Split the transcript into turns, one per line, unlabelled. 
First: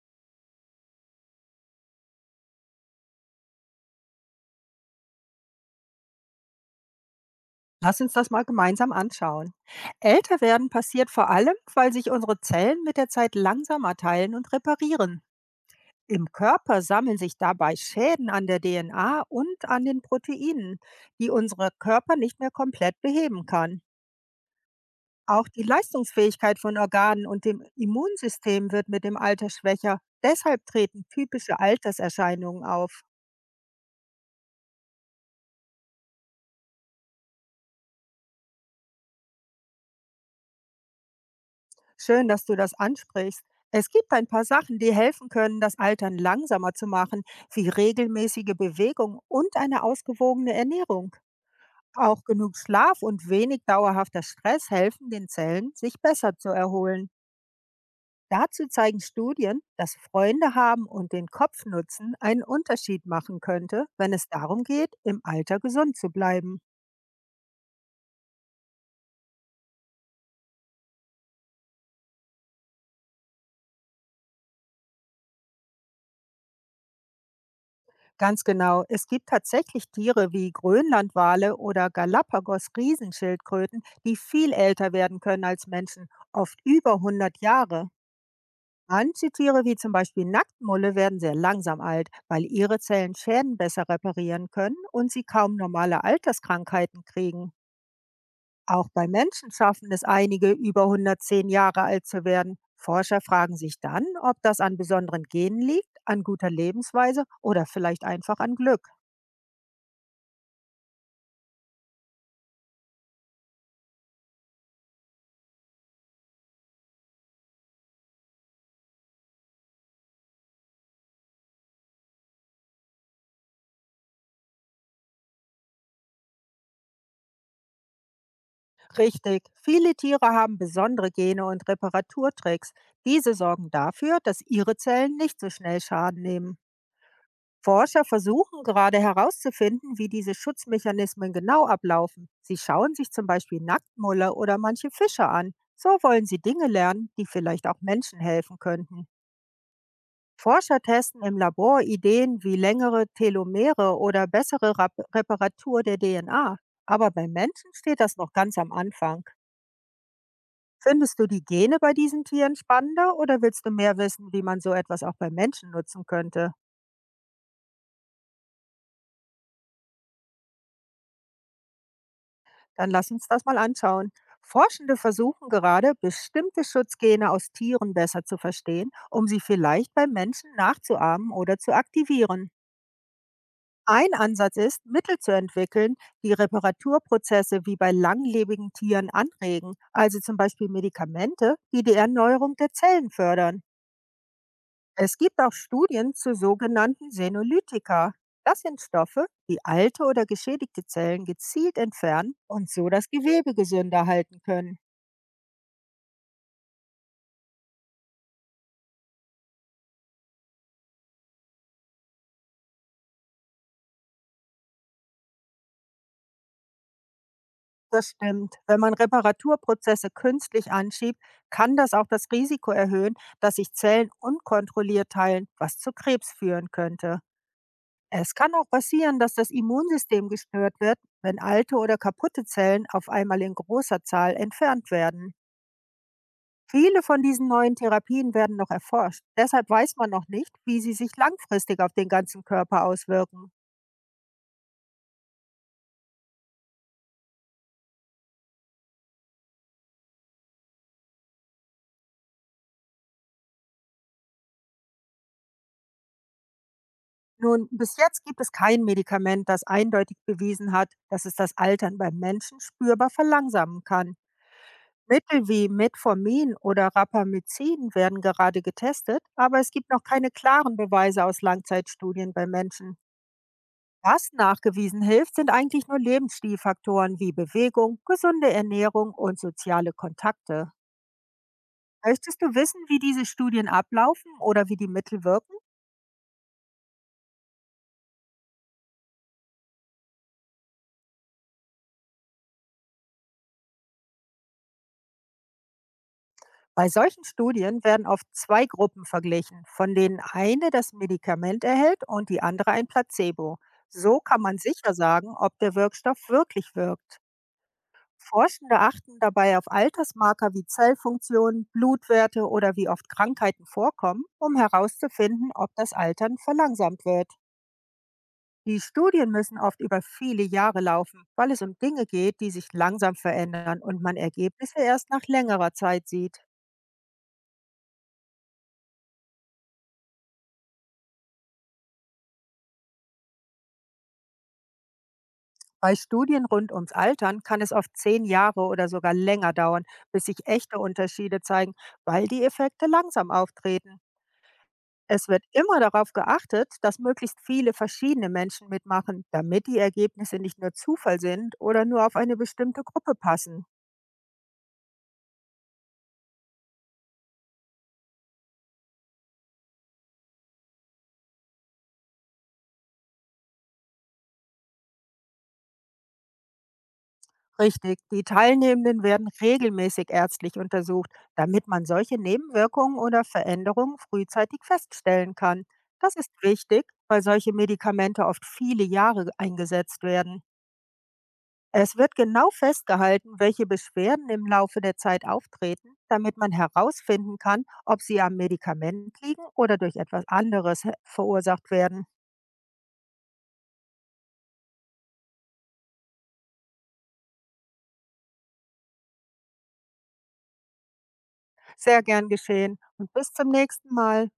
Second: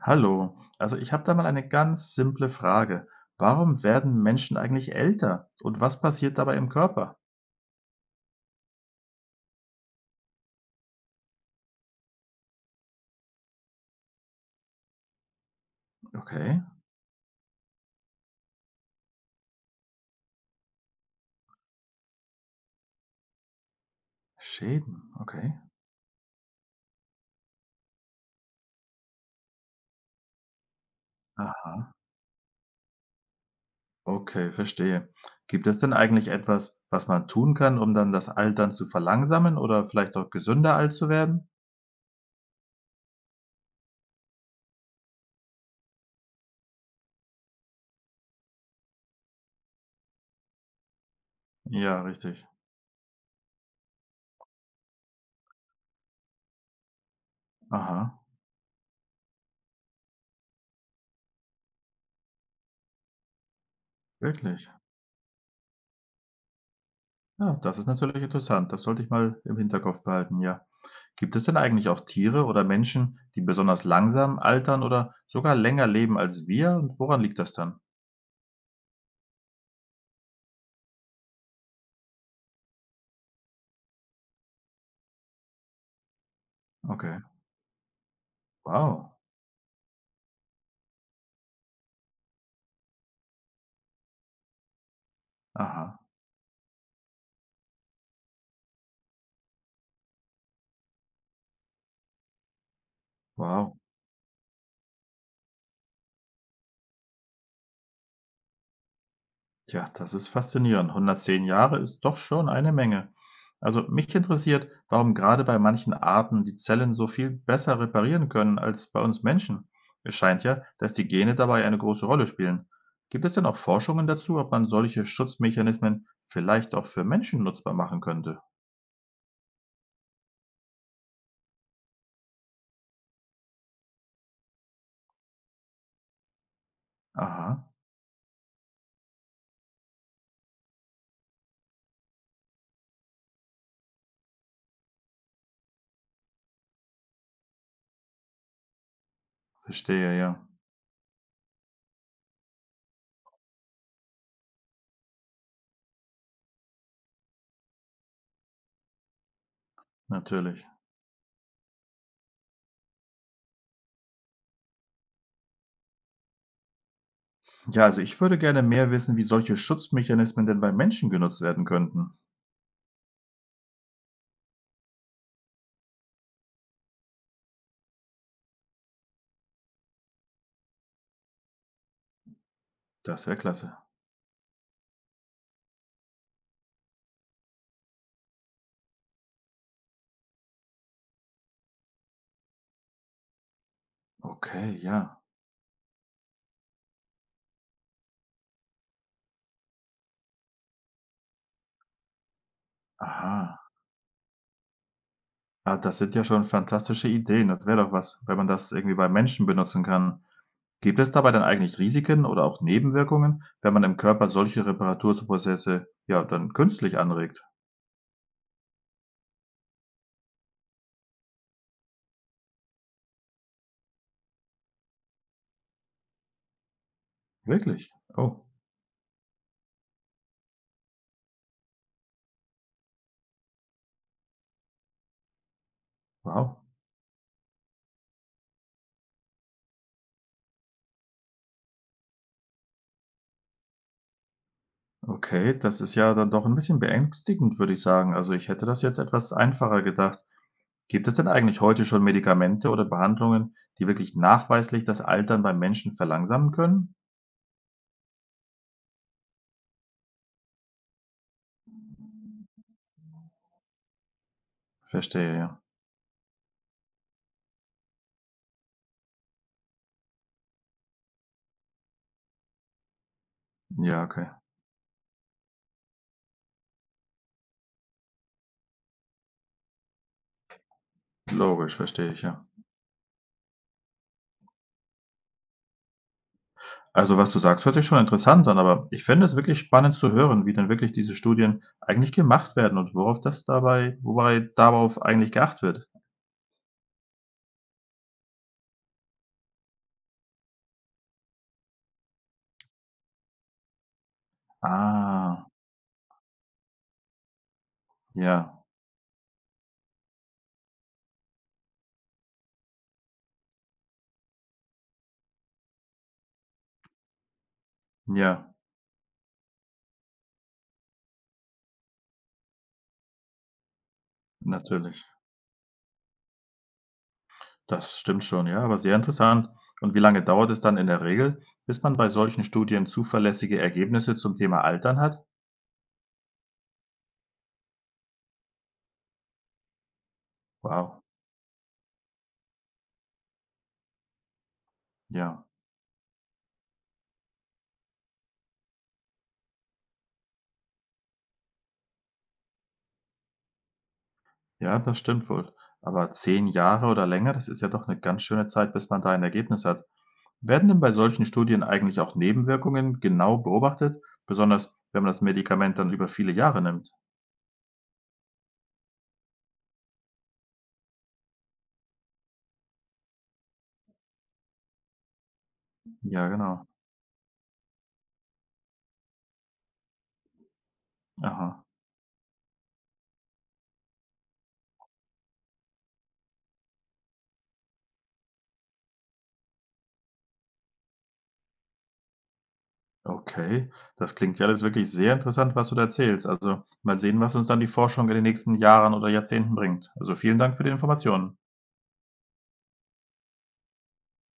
Hallo, also ich habe da mal eine ganz simple Frage. Warum werden Menschen eigentlich älter? Und was passiert dabei im Körper?
Lass uns das mal gemeinsam anschauen. Älter werden passiert vor allem, weil sich unsere Zellen mit der Zeit langsamer teilen und reparieren. Im
Okay,
Körper sammeln sich dabei Schäden an der DNA und an den Proteinen, die unser Körper nicht mehr komplett beheben kann.
Schäden,
Auch
okay.
die Leistungsfähigkeit von Organen und dem Immunsystem wird mit dem Alter schwächer. Deshalb treten typische
Aha,
Alterserscheinungen auf.
okay, verstehe. Gibt es denn eigentlich etwas, was man tun kann, um dann das Altern zu verlangsamen oder vielleicht auch gesünder alt zu werden?
Schön, dass du das ansprichst. Es gibt ein paar Sachen, die helfen können, das Altern langsamer zu machen, wie regelmäßige Bewegung und eine ausgewogene Ernährung.
Ja,
Auch
richtig.
genug Schlaf und wenig dauerhafter Stress helfen den Zellen, sich besser zu erholen.
Aha,
Dazu zeigen Studien, dass Freunde haben und den Kopf nutzen einen Unterschied machen könnte, wenn es darum
wirklich.
geht, im Alter gesund zu bleiben.
Ja, das ist natürlich interessant. Das sollte ich mal im Hinterkopf behalten, ja. Gibt es denn eigentlich auch Tiere oder Menschen, die besonders langsam altern oder sogar länger leben als wir? Und woran liegt das dann?
Ganz genau. Es gibt tatsächlich Tiere wie Grönlandwale oder Galapagos-Riesenschildkröten, die viel älter werden können als Menschen, oft über
Okay.
100 Jahre.
Wow.
Manche Tiere wie zum Beispiel Nacktmulle werden sehr langsam alt, weil ihre Zellen Schäden besser reparieren können und sie kaum
Aha.
normale Alterskrankheiten kriegen. Auch bei Menschen schaffen es einige, über 110 Jahre alt zu werden. Forscher fragen
Wow.
sich dann, ob das an besonderen Genen liegt, an guter Lebensweise oder vielleicht einfach an Glück.
Tja, das ist faszinierend. 110 Jahre ist doch schon eine Menge. Also mich interessiert, warum gerade bei manchen Arten die Zellen so viel besser reparieren können als bei uns Menschen. Es scheint ja, dass die Gene dabei eine große Rolle spielen. Gibt es denn auch Forschungen dazu, ob man solche Schutzmechanismen vielleicht auch für Menschen nutzbar machen könnte?
Richtig. Viele Tiere haben besondere Gene und Reparaturtricks. Diese sorgen dafür, dass ihre Zellen nicht so schnell Schaden nehmen.
Aha.
Forscher versuchen gerade herauszufinden, wie diese Schutzmechanismen genau ablaufen. Sie schauen sich zum Beispiel Nacktmulle oder manche Fische an. So wollen sie Dinge lernen, die vielleicht auch Menschen helfen könnten.
Verstehe, ja,
Forscher testen im Labor Ideen wie längere Telomere oder bessere Rap Reparatur der DNA. Aber bei Menschen steht das noch ganz am Anfang.
natürlich.
Findest du die Gene bei diesen Tieren spannender oder willst du mehr wissen, wie man so etwas auch bei Menschen nutzen könnte?
Ja, also ich würde gerne mehr wissen, wie solche Schutzmechanismen denn bei Menschen genutzt werden könnten.
Dann lass uns das mal anschauen. Forschende versuchen gerade, bestimmte Schutzgene aus Tieren besser zu verstehen, um sie vielleicht bei Menschen nachzuahmen oder zu aktivieren.
Das wäre klasse.
Ein Ansatz ist, Mittel zu entwickeln, die Reparaturprozesse wie bei langlebigen Tieren anregen, also zum Beispiel Medikamente, die die Erneuerung der Zellen fördern.
Okay,
Es
ja.
gibt auch Studien zu sogenannten Senolytika. Das sind Stoffe, die alte oder geschädigte Zellen gezielt entfernen und so das Gewebe
Aha.
gesünder halten können.
Ah, das sind ja schon fantastische Ideen. Das wäre doch was, wenn man das irgendwie bei Menschen benutzen kann. Gibt es dabei dann eigentlich Risiken oder auch Nebenwirkungen, wenn man im Körper solche Reparaturprozesse ja dann künstlich anregt?
Das stimmt. Wenn man Reparaturprozesse künstlich anschiebt, kann das auch das Risiko erhöhen, dass sich Zellen unkontrolliert teilen, was zu Krebs führen könnte.
Wirklich?
Es
Oh,
kann auch passieren, dass das Immunsystem gestört wird, wenn alte oder kaputte Zellen auf einmal in großer Zahl entfernt werden.
wow.
Viele von diesen neuen Therapien werden noch erforscht. Deshalb weiß man noch nicht, wie sie sich langfristig auf den ganzen Körper auswirken.
Okay, das ist ja dann doch ein bisschen beängstigend, würde ich sagen. Also ich hätte das jetzt etwas einfacher gedacht. Gibt es denn eigentlich heute schon Medikamente oder Behandlungen, die wirklich nachweislich das Altern beim Menschen verlangsamen können?
Nun, bis jetzt gibt es kein Medikament, das eindeutig bewiesen hat, dass es das Altern beim Menschen spürbar verlangsamen kann.
Verstehe,
Mittel
ja.
wie Metformin oder Rapamycin werden gerade getestet, aber es gibt noch keine klaren Beweise aus Langzeitstudien bei Menschen.
Ja, okay.
Was nachgewiesen hilft, sind eigentlich nur Lebensstilfaktoren wie Bewegung, gesunde Ernährung und soziale Kontakte.
Logisch, verstehe ich,
Möchtest
ja.
du wissen, wie diese Studien ablaufen oder wie die Mittel wirken?
Also, was du sagst, hört sich schon interessant an, aber ich fände es wirklich spannend zu hören, wie denn wirklich diese Studien eigentlich gemacht werden und worauf das dabei wobei darauf eigentlich geachtet wird.
Bei solchen Studien werden oft zwei Gruppen verglichen, von denen eine das Medikament erhält und die andere ein Placebo. So kann man sicher sagen,
Ah,
ob der Wirkstoff wirklich wirkt.
ja,
Forschende achten dabei auf Altersmarker wie Zellfunktion, Blutwerte oder wie oft Krankheiten vorkommen, um herauszufinden, ob das Altern verlangsamt wird.
ja,
Die Studien müssen oft über viele Jahre laufen, weil es um Dinge geht, die sich langsam verändern und man Ergebnisse
natürlich.
erst nach längerer Zeit sieht.
Das stimmt schon, ja, aber sehr interessant. Und wie lange dauert es dann in der Regel, bis man bei solchen Studien zuverlässige Ergebnisse zum Thema Altern hat?
Bei Studien rund ums Altern kann es oft 10 Jahre oder sogar länger dauern, bis sich echte
Wow.
Unterschiede zeigen, weil die Effekte langsam auftreten. Es wird
Ja,
immer darauf geachtet, dass möglichst viele verschiedene Menschen mitmachen, damit die Ergebnisse nicht nur Zufall sind oder nur auf eine bestimmte Gruppe passen.
ja, das stimmt wohl. Aber 10 Jahre oder länger, das ist ja doch eine ganz schöne Zeit, bis man da ein Ergebnis hat. Werden denn bei solchen Studien eigentlich auch Nebenwirkungen genau beobachtet, besonders wenn man das Medikament dann über viele Jahre nimmt?
Richtig, die Teilnehmenden werden regelmäßig ärztlich untersucht, damit man solche Nebenwirkungen oder Veränderungen frühzeitig feststellen kann. Das
Ja,
ist
genau.
wichtig, weil solche Medikamente oft viele Jahre eingesetzt werden.
Aha.
Es wird genau festgehalten, welche Beschwerden im Laufe der Zeit auftreten, damit man herausfinden kann, ob sie am Medikament liegen oder durch etwas anderes verursacht werden.
Okay, das klingt ja alles wirklich sehr interessant, was du da erzählst. Also, mal sehen, was uns dann die Forschung in den nächsten Jahren oder Jahrzehnten bringt. Also, vielen Dank für die Informationen.
Sehr gern geschehen und bis zum nächsten Mal.